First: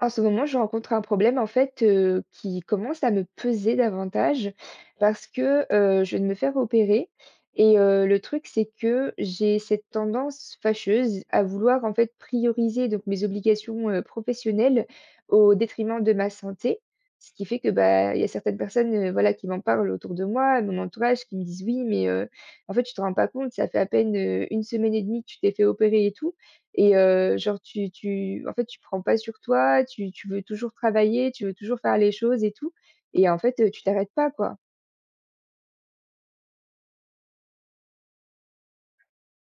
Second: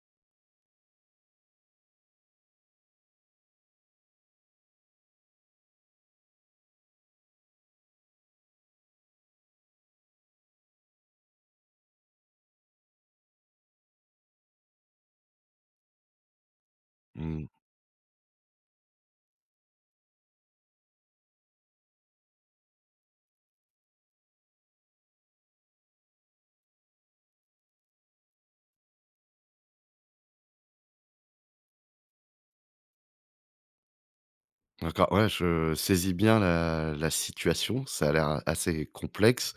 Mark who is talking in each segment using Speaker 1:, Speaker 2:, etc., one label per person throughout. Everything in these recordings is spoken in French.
Speaker 1: En ce moment, je rencontre un problème en fait, qui commence à me peser davantage parce que, je viens de me faire opérer et le truc c'est que j'ai cette tendance fâcheuse à vouloir en fait prioriser donc mes obligations, professionnelles au détriment de ma santé. Ce qui
Speaker 2: Mmh.
Speaker 1: fait que, bah, il y a certaines personnes, voilà qui m'en parlent autour de moi, mon entourage qui me disent: «Oui mais en fait tu te rends pas compte, ça fait à peine, 1 semaine et demie, que tu t'es fait opérer et tout». Et genre tu en fait, tu prends pas sur toi, tu veux toujours travailler, tu veux toujours faire les choses et tout et en fait, tu t'arrêtes pas, quoi.
Speaker 2: D'accord, ouais, je saisis bien la situation, ça a l'air assez complexe.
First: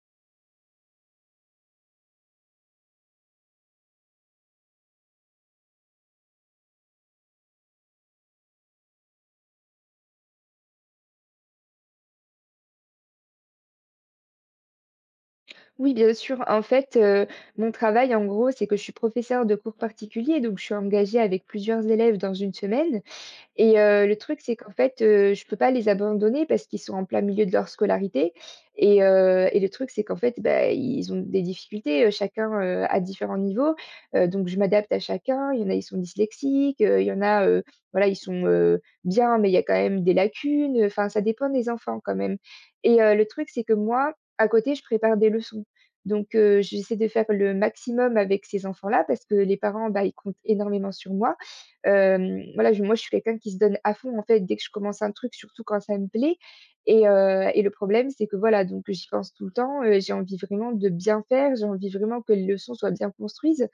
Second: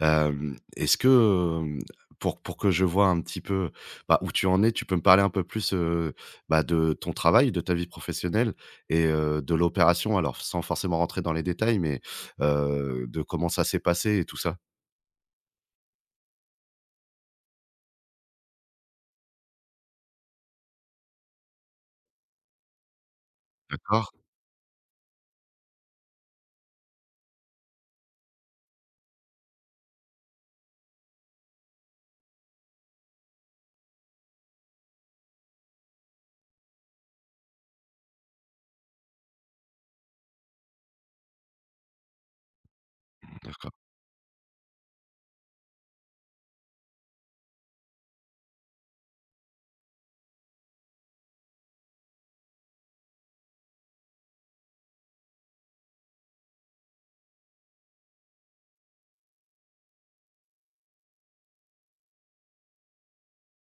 Speaker 2: Est-ce que, pour que je vois un petit peu, bah, où tu en es, tu peux me parler un peu plus, bah, de ton travail, de ta vie professionnelle et de l'opération? Alors sans forcément rentrer dans les détails, mais de comment ça s'est passé et tout ça?
Speaker 1: Oui, bien sûr. En fait, mon travail, en gros, c'est que je suis professeure de cours particuliers, donc je suis engagée avec plusieurs élèves dans une semaine. Et
Speaker 2: D'accord,
Speaker 1: le truc, c'est qu'en fait, je peux pas les abandonner parce qu'ils sont en plein milieu de leur scolarité et le truc, c'est qu'en fait, bah, ils ont des difficultés, chacun, à différents niveaux. Donc je m'adapte à chacun. Il y en a, ils sont dyslexiques, il y en a, voilà, ils sont, bien, mais il y a quand même des lacunes, enfin, ça dépend des enfants quand même et le truc, c'est que
Speaker 2: d'accord.
Speaker 1: moi, à côté, je prépare des leçons. Donc j'essaie de faire le maximum avec ces enfants-là parce que les parents, bah, ils comptent énormément sur moi. Voilà, je moi, je suis quelqu'un qui se donne à fond, en fait, dès que je commence un truc, surtout quand ça me plaît et le problème, c'est que, voilà, donc j'y pense tout le temps, j'ai envie vraiment de bien faire, j'ai envie vraiment que les leçons soient bien construites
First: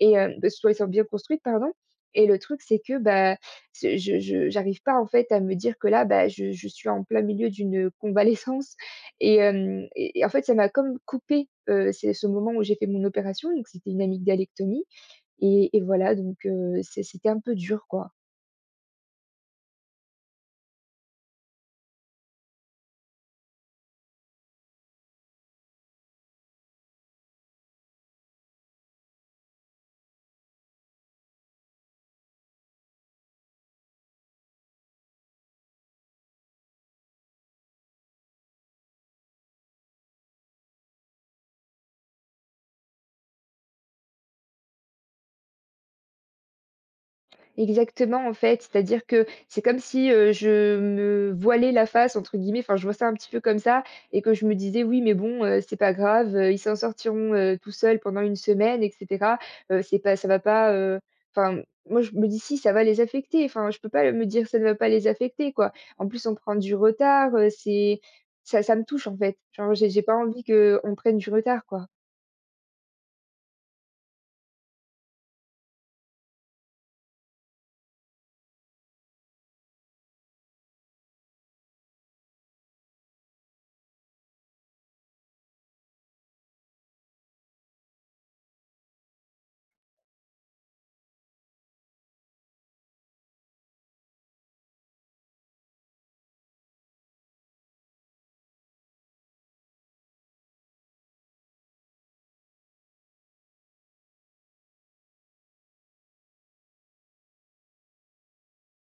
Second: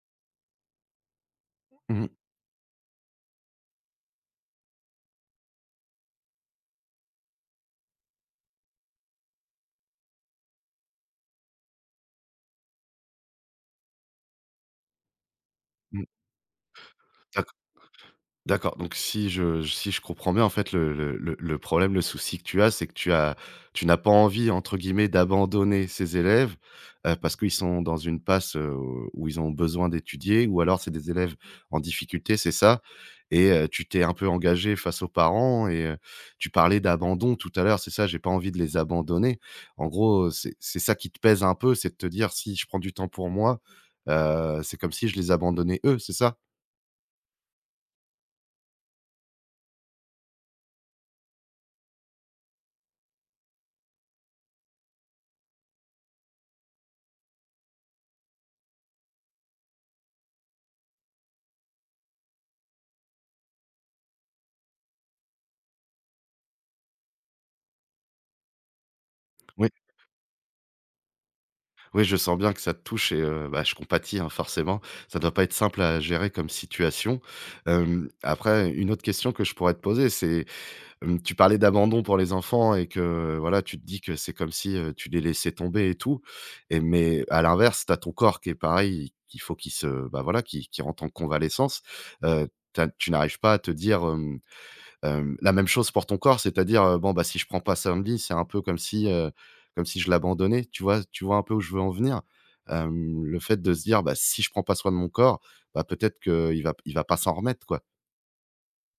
Speaker 1: et bah, soient bien construites, pardon.
Speaker 2: Mmh mh,
Speaker 1: Et le truc, c'est que, bah, ce je j'arrive pas, en fait, à me dire que là, bah, je suis en plein milieu d'une, convalescence et hem et en fait, ça m'a comme coupé. C'est ce moment où j'ai fait mon opération, donc c'était une amygdalectomie et
Speaker 2: mmh.
Speaker 1: voilà, donc c'était un peu dur, quoi.
Speaker 2: D'accord, donc si je si je comprends bien, en fait, le problème, le souci que tu as, c'est que tu n'as pas envie, entre guillemets, «d'abandonner» ces élèves, parce qu'ils sont dans une passe, où ils ont besoin d'étudier ou alors c'est des élèves en difficulté, c'est ça? Et tu t'es un peu engagé face aux parents et tu parlais d'abandon tout à l'heure, c'est ça? J'ai pas envie de les abandonner. En gros, c'est ça qui te pèse un peu, c'est de te dire: «Si je prends du temps pour moi, c'est comme si je les abandonnais eux», c'est ça?
Speaker 1: Exactement, en fait, c'est-à-dire que c'est comme si, je me «voilais la face» entre guillemets, enfin, je vois ça un petit peu comme ça et que je me disais: «Oui, mais bon, c'est pas grave, ils s'en sortiront, tout seuls pendant une semaine et cetera. C'est pas ça va pas» enfin, moi, je me dis: «Si, ça va les affecter». Enfin, je peux pas me dire: «Ça ne va pas les affecter», quoi. En plus, on prend du retard, c'est ça ça me touche, en fait. Genre, j'ai pas envie qu'on prenne du retard, quoi.
Speaker 2: Oui, je sens bien que ça te touche et bah, je compatis, hein, forcément. Ça doit pas être simple à gérer comme situation. Après, une autre question que je pourrais te poser, c'est, tu parlais d'abandon pour les enfants et que, voilà, tu te dis que c'est comme si, tu les laissais tomber et tout et mais à l'inverse, tu as ton corps qui est pareil, qu'il faut qu'il se bah, voilà, qui rentre en convalescence. Heu, tu n'arrives pas à te dire, la même chose pour ton corps, c'est-à-dire, bon, bah, si je prends pas samedi, c'est un peu comme si je l'abandonnais. Tu vois un peu où je veux en venir? Le fait de se dire: «Bah, si je prends pas soin de mon corps, bah, peut-être qu'il va il va pas s'en remettre, quoi».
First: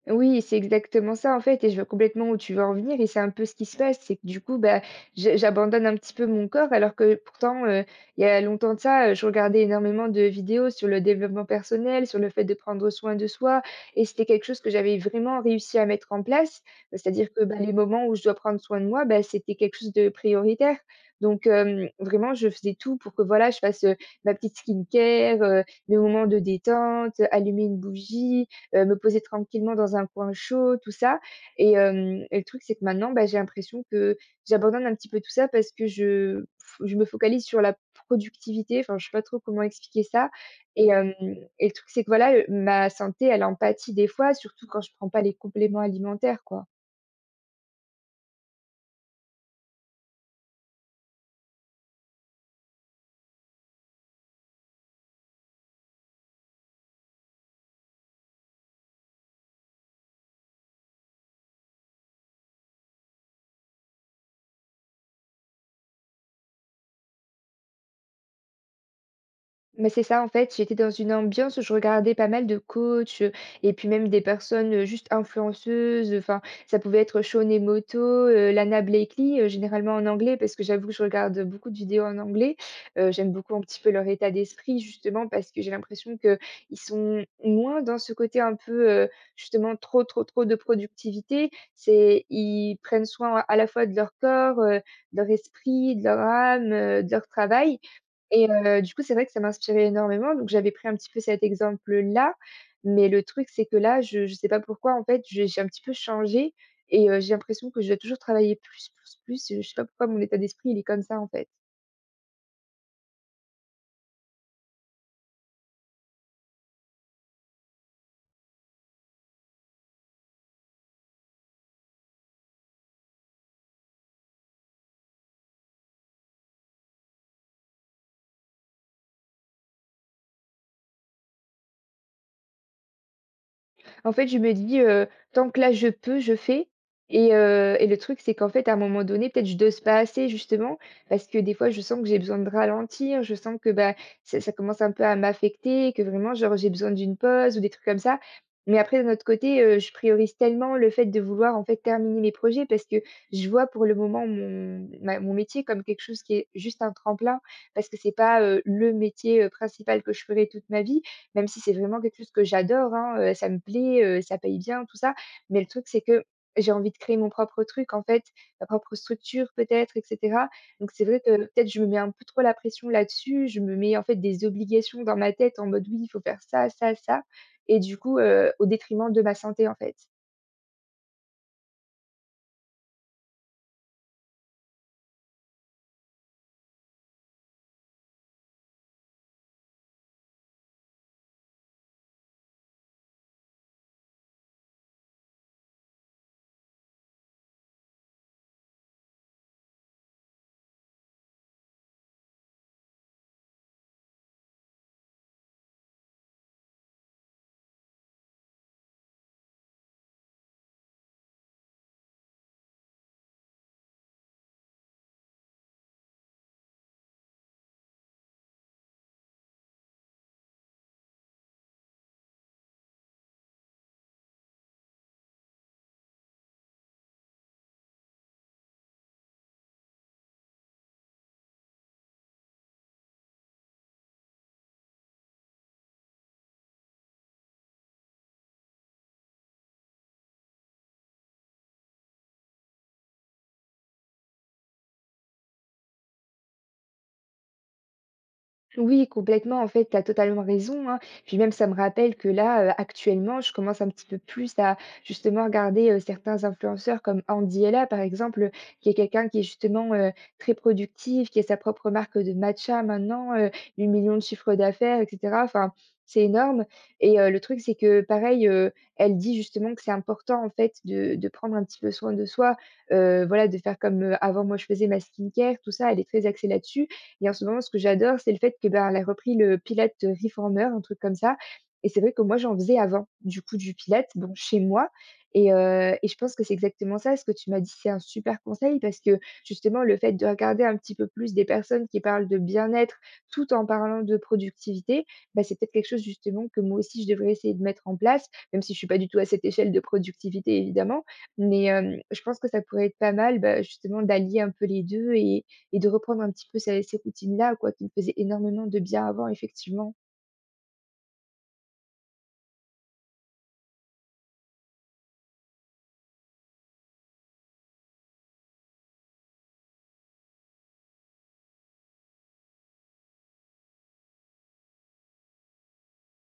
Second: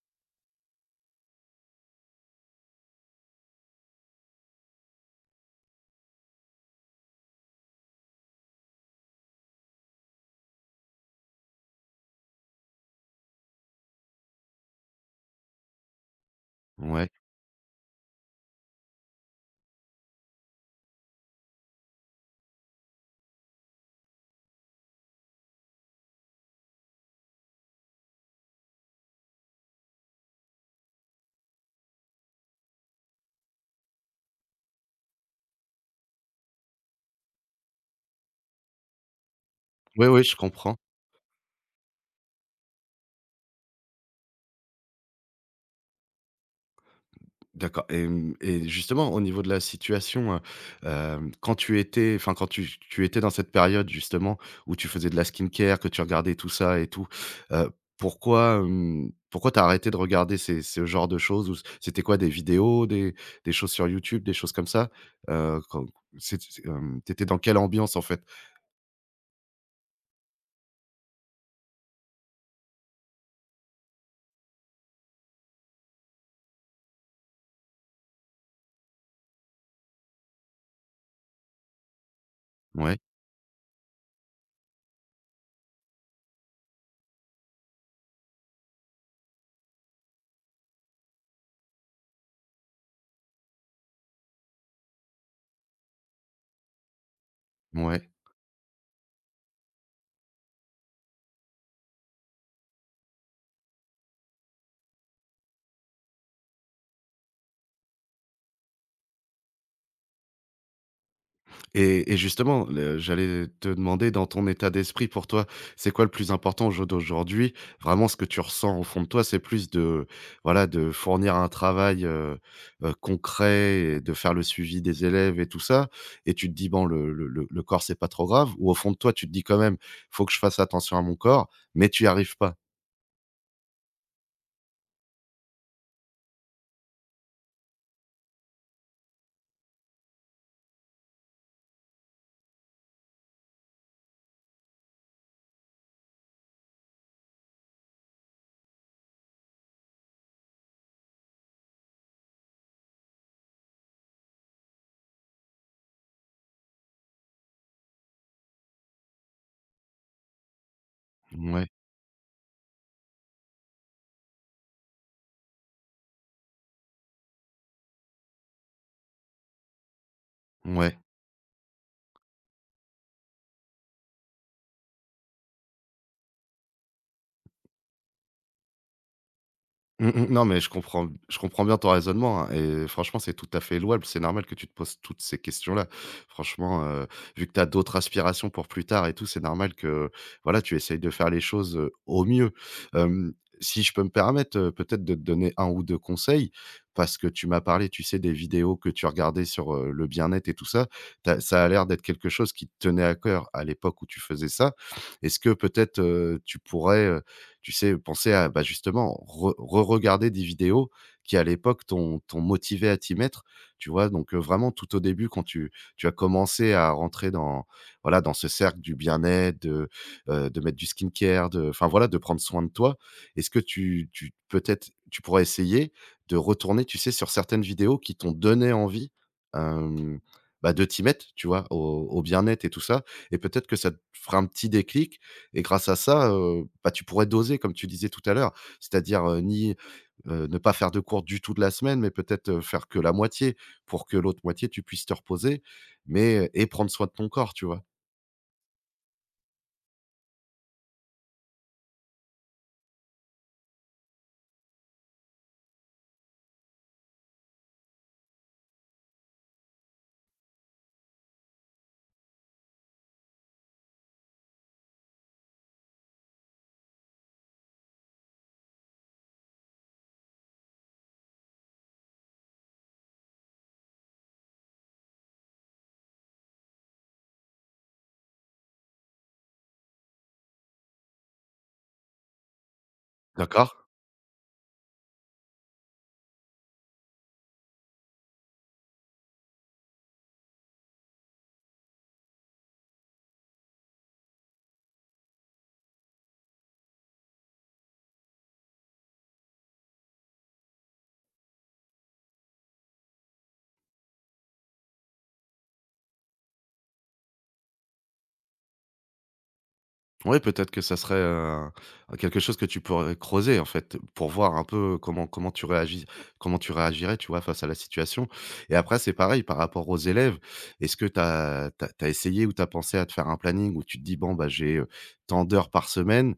Speaker 1: Oui, c'est exactement ça en fait et je vois complètement où tu veux en venir et c'est un peu ce qui se passe, c'est que du coup, bah, je j'abandonne un petit peu mon corps alors que pourtant, il y a longtemps de ça, je regardais énormément de vidéos sur le développement personnel, sur le fait de prendre soin de soi et c'était quelque chose que j'avais vraiment réussi à mettre en place. Bah,
Speaker 2: Ouais.
Speaker 1: c'est-à-dire que, bah, les moments où je dois prendre soin de moi, bah, c'était quelque chose de prioritaire. Donc vraiment je faisais tout pour que voilà, je fasse, ma petite skincare, mes moments de détente, allumer une bougie, me poser tranquillement dans un coin chaud, tout ça et le truc, c'est que maintenant, bah, j'ai l'impression que j'abandonne un petit peu tout ça parce que je me focalise sur la productivité, enfin, je sais pas trop comment expliquer
Speaker 2: Oui, oui,
Speaker 1: ça
Speaker 2: je comprends.
Speaker 1: et hem et le truc, c'est que voilà, ma santé, elle en pâtit des fois, surtout quand je prends pas les compléments alimentaires, quoi.
Speaker 2: D'accord et mmh et justement au niveau de la situation, quand tu étais enfin quand tu étais dans cette période justement où tu faisais de la skincare, que tu regardais tout ça et tout, heu, pourquoi, pourquoi t'as arrêté de regarder ces ce genre de choses ou c'était quoi des vidéos, des choses sur YouTube, des choses comme ça? Quand tu dans quelle ambiance en fait?
Speaker 1: Mais c'est ça, en fait, j'étais dans une ambiance où je regardais pas mal de coachs, et puis même des personnes, juste influenceuses, enfin, ça pouvait être Shaun et Moto, Lana Blakely, généralement en anglais parce que j'avoue que je regarde beaucoup de vidéos en anglais.
Speaker 2: Ouais,
Speaker 1: J'aime beaucoup un petit peu leur état d'esprit justement parce que j'ai l'impression que ils sont moins dans ce côté un peu, justement trop, trop, trop de productivité. C'est ils prennent soin à la fois de leur corps, de leur esprit, de leur âme, de leur travail
Speaker 2: ouais.
Speaker 1: et du coup, c'est vrai que ça m'inspirait énormément, donc j'avais pris un petit peu cet exemple-là, mais le truc, c'est que là, je ne sais pas pourquoi, en fait, je j'ai un petit peu changé et j'ai l'impression que je dois toujours travailler plus, plus, plus, je ne sais pas pourquoi mon état d'esprit, il est comme ça, en fait.
Speaker 2: Et justement, le j'allais te demander dans ton état d'esprit pour toi, c'est quoi le plus important au jour d'aujourd'hui? Vraiment ce que tu ressens au fond de toi, c'est plus de voilà, de fournir un travail, concret et de faire le suivi des élèves et tout ça et tu te dis: «Bon le corps c'est pas trop grave» ou au fond de toi tu te dis quand même: «Faut que je fasse attention à mon corps» mais tu n'y arrives pas?
Speaker 1: En fait, je me dis: «Tant que là je peux, je fais» et le truc, c'est qu'en fait, à un moment donné, peut-être je dose pas assez justement parce que des fois, je sens que j'ai besoin de ralentir, je sens que, bah, ça commence un peu à m'affecter, que vraiment, genre, j'ai besoin d'une pause ou des trucs comme ça. Mais après, d'un autre côté, je priorise tellement le fait de vouloir, en fait, terminer mes projets parce que je vois pour le moment mon métier comme quelque chose qui est juste un tremplin parce que c'est pas, le métier, principal que je ferai toute ma vie même si
Speaker 2: Ouais,
Speaker 1: c'est vraiment quelque chose que j'adore, hein, ça me plaît, ça paye bien, tout ça. Mais le truc, c'est que j'ai envie de créer mon propre truc, en fait, ma propre structure peut-être et cetera. Donc
Speaker 2: ouais.
Speaker 1: c'est vrai que peut-être je me mets un peu trop la pression là-dessus. Je me mets, en fait, des obligations dans ma tête en mode: «Oui, il faut faire ça, ça, ça» et du coup, au détriment de ma santé, en fait.
Speaker 2: Mmh mh. Non, mais je comprends bien ton raisonnement, hein et franchement, c'est tout à fait louable. C'est normal que tu te poses toutes ces questions-là. Franchement, vu que tu as d'autres aspirations pour plus tard et tout, c'est normal que, voilà, tu essayes de faire les choses, au mieux. Hem, Si je peux me permettre, peut-être de te donner un ou 2 conseils, parce que tu m'as parlé, tu sais, des vidéos que tu regardais sur, le bien-être et tout ça. Tu Ça a l'air d'être quelque chose qui te tenait à cœur à l'époque où tu faisais ça. Est-ce que peut-être, tu pourrais, tu sais, penser à, bah, justement, re re-regarder des vidéos qui à l'époque t'ont motivé à t'y mettre, tu vois? Donc vraiment tout au début quand tu as commencé à rentrer dans, voilà, dans ce cercle du bien-être, de mettre du skincare, de enfin voilà, de prendre soin de toi. Est-ce que tu tu peut-être, tu pourrais essayer de retourner, tu sais, sur certaines vidéos qui t'ont donné envie, hem, bah, de t'y mettre, tu vois? Au bien-être et tout ça et peut-être que ça te fera un petit déclic et grâce à ça, bah, tu pourrais doser comme tu disais tout à l'heure. C'est-à-dire, ni, ne pas faire de cours du tout de la semaine, mais peut-être, faire que la moitié pour que l'autre moitié, tu puisses te reposer, mais et prendre soin de ton corps, tu vois?
Speaker 1: Oui, complètement. En fait, tu as totalement raison, hein. Puis même, ça me rappelle que là, actuellement, je commence un petit peu plus à justement regarder, certains influenceurs comme Andy Ella, par exemple, qui est quelqu'un qui est justement, très productif, qui a sa propre marque de matcha maintenant, 8 000 de chiffre d'affaires et cetera. Enfin, c'est énorme et le truc, c'est que pareil, elle dit justement que c'est important, en fait, de prendre un petit peu soin de soi, voilà, de faire comme, avant moi je faisais ma skincare, tout ça, elle est très axée là-dessus et en ce moment, ce que j'adore, c'est le fait que, bah, elle a repris le Pilate Reformer, un truc comme ça et c'est vrai que moi, j'en faisais avant, du coup,
Speaker 2: D'accord?
Speaker 1: du Pilate bon, chez moi et je pense que c'est exactement ça, ce que tu m'as dit, c'est un super conseil parce que justement, le fait de regarder un petit peu plus des personnes qui parlent de bien-être tout en parlant de productivité, bah, c'est peut-être quelque chose justement que moi aussi, je devrais essayer de mettre en place, même si je suis pas du tout à cette échelle de productivité évidemment, mais je pense que ça pourrait être pas mal, bah, justement d'allier un peu les 2 et de reprendre un petit peu ces routines-là, quoi, qui me faisaient énormément de bien avant, effectivement.
Speaker 2: Ouais, peut-être que ça serait, quelque chose que tu pourrais creuser, en fait, pour voir un peu comment tu réagirais, tu vois, face à la situation et après c'est pareil par rapport aux élèves. Est-ce que tu as essayé ou tu as pensé à te faire un planning où tu te dis: «Bon, bah, j'ai, tant d'heures par semaine,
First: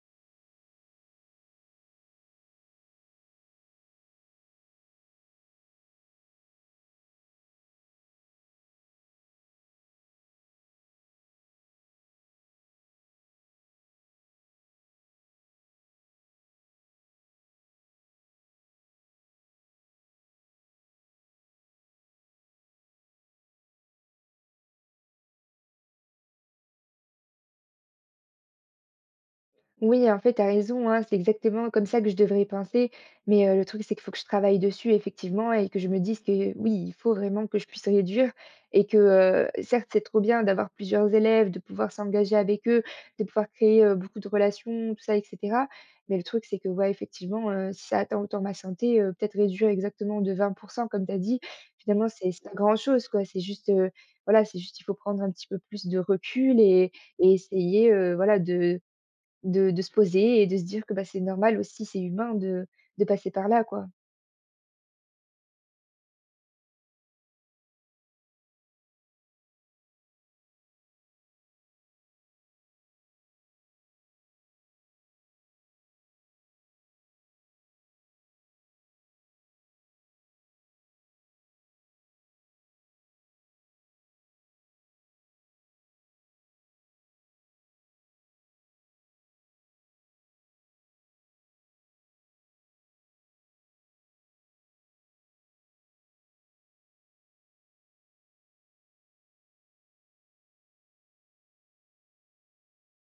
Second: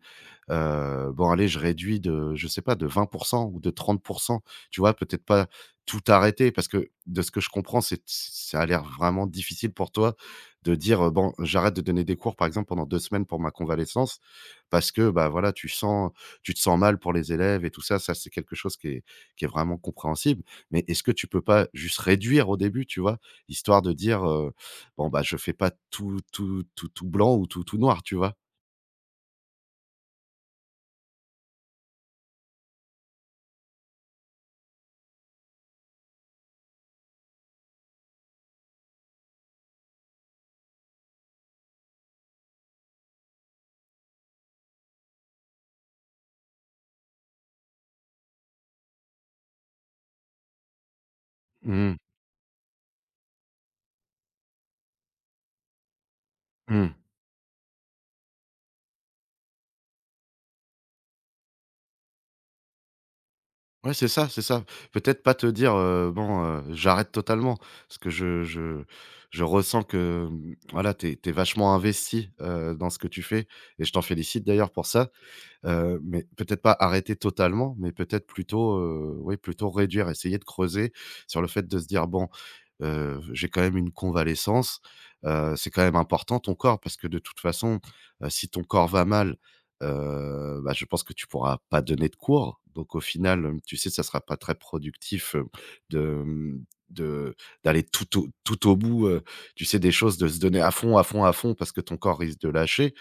Speaker 2: bon, allez, je réduis de je sais pas, de 20% ou de 30%, tu vois? Peut-être pas tout arrêter parce que de ce que je comprends, c'est ça a l'air vraiment difficile pour toi de dire, «Bon, j'arrête de donner des cours, par exemple, pendant 2 semaines pour ma convalescence» parce que, bah, voilà, tu te sens mal pour les élèves et tout ça. Ça, c'est quelque chose qui est vraiment compréhensible. Mais est-ce que tu peux pas juste réduire au début, tu vois? Histoire de dire, «Bon, bah, je fais pas tout tout tout tout blanc ou tout tout noir», tu vois?
Speaker 1: Oui, en fait, tu as raison, hein, c'est exactement comme ça que je devrais penser. Mais, le truc, c'est qu'il faut que je travaille dessus effectivement et que je me dise que oui, il faut vraiment que je puisse réduire et que, certes, c'est trop bien d'avoir plusieurs élèves, de pouvoir s'engager avec eux, de pouvoir créer, beaucoup de relations, tout ça et cetera. Mais le truc, c'est que, ouais, effectivement, si ça atteint autant ma santé, peut-être réduire exactement de 20 comme tu as dit,
Speaker 2: Mmh mh.
Speaker 1: finalement, c'est pas grand-chose, quoi. C'est juste, voilà, c'est juste il faut prendre un petit peu plus de recul et
Speaker 2: Mmh.
Speaker 1: et essayer, voilà, de se poser et de se dire que, bah, c'est normal aussi, c'est humain de passer par là, quoi.
Speaker 2: Ouais, c'est ça, c'est ça. Peut-être pas te dire, «Bon, j'arrête totalement». Parce que je je ressens que, mmh, voilà, t'es vachement investi, dans ce que tu fais et je t'en félicite d'ailleurs pour ça. Mais peut-être pas arrêter totalement, mais peut-être plutôt, oui, plutôt réduire, essayer de creuser sur le fait de se dire: «Bon, j'ai quand même une convalescence, c'est quand même important ton corps» parce que de toute façon, si ton corps va mal, bah, je pense que tu pourras pas donner de cours. Donc au final, tu sais, ça sera pas très productif, de, mmh, de d'aller tout au bout, tu sais, des choses, de se donner à fond, à fond, à fond parce que ton corps risque de lâcher.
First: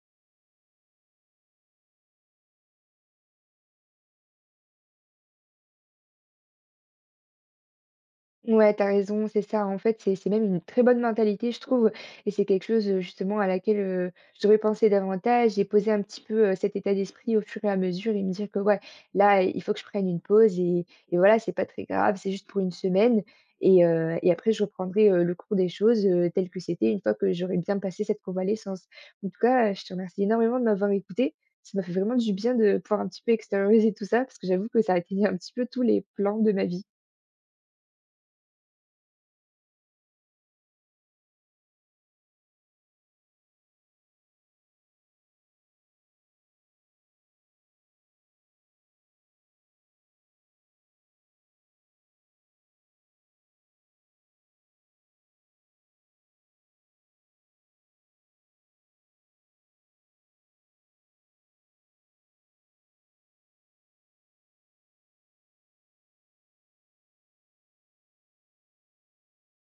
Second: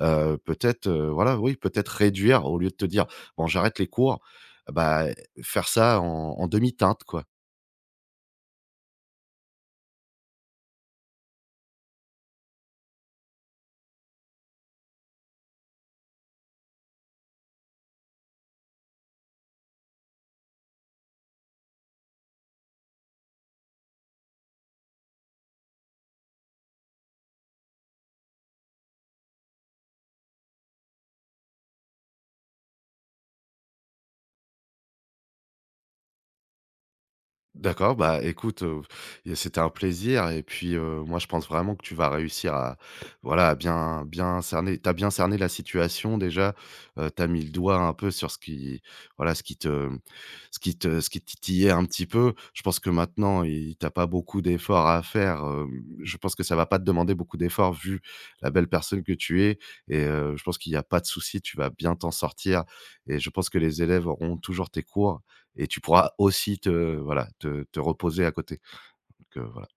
Speaker 2: Peut-être, voilà, oui, peut-être réduire au lieu de te dire: «Bon, j'arrête les cours», bah, faire ça en demi-teinte, quoi.
Speaker 1: Ouais, t'as raison, c'est ça. En fait, c'est même une très bonne mentalité, je trouve et c'est quelque chose, justement à laquelle, je devrais penser davantage et poser un petit peu, cet état d'esprit au fur et à mesure et me dire que, ouais, là, il faut que je prenne une pause et voilà, c'est pas très grave, c'est juste pour une semaine et après je reprendrai, le cours des choses, tel que c'était une fois que j'aurai bien passé cette convalescence. En tout cas, je te remercie énormément de m'avoir écouté. Ça m'a fait vraiment du bien de pouvoir un petit peu extérioriser tout ça parce que j'avoue que ça a atteignait un petit peu tous les plans de ma vie.
Speaker 2: D'accord, bah, écoute, et c'était un plaisir et puis, moi je pense vraiment que tu vas réussir à voilà, à bien bien cerner t'as bien cerné la situation déjà, tu mis le doigt un peu sur ce qui voilà, ce qui te titillait un petit peu. Je pense que maintenant il tu pas beaucoup d'efforts à faire, je pense que ça va pas te demander beaucoup d'efforts vu la belle personne que tu es et je pense qu'il y a pas de souci, tu vas bien t'en sortir et je pense que les élèves auront toujours tes cours et tu pourras aussi te voilà, te reposer à côté. Donc voilà.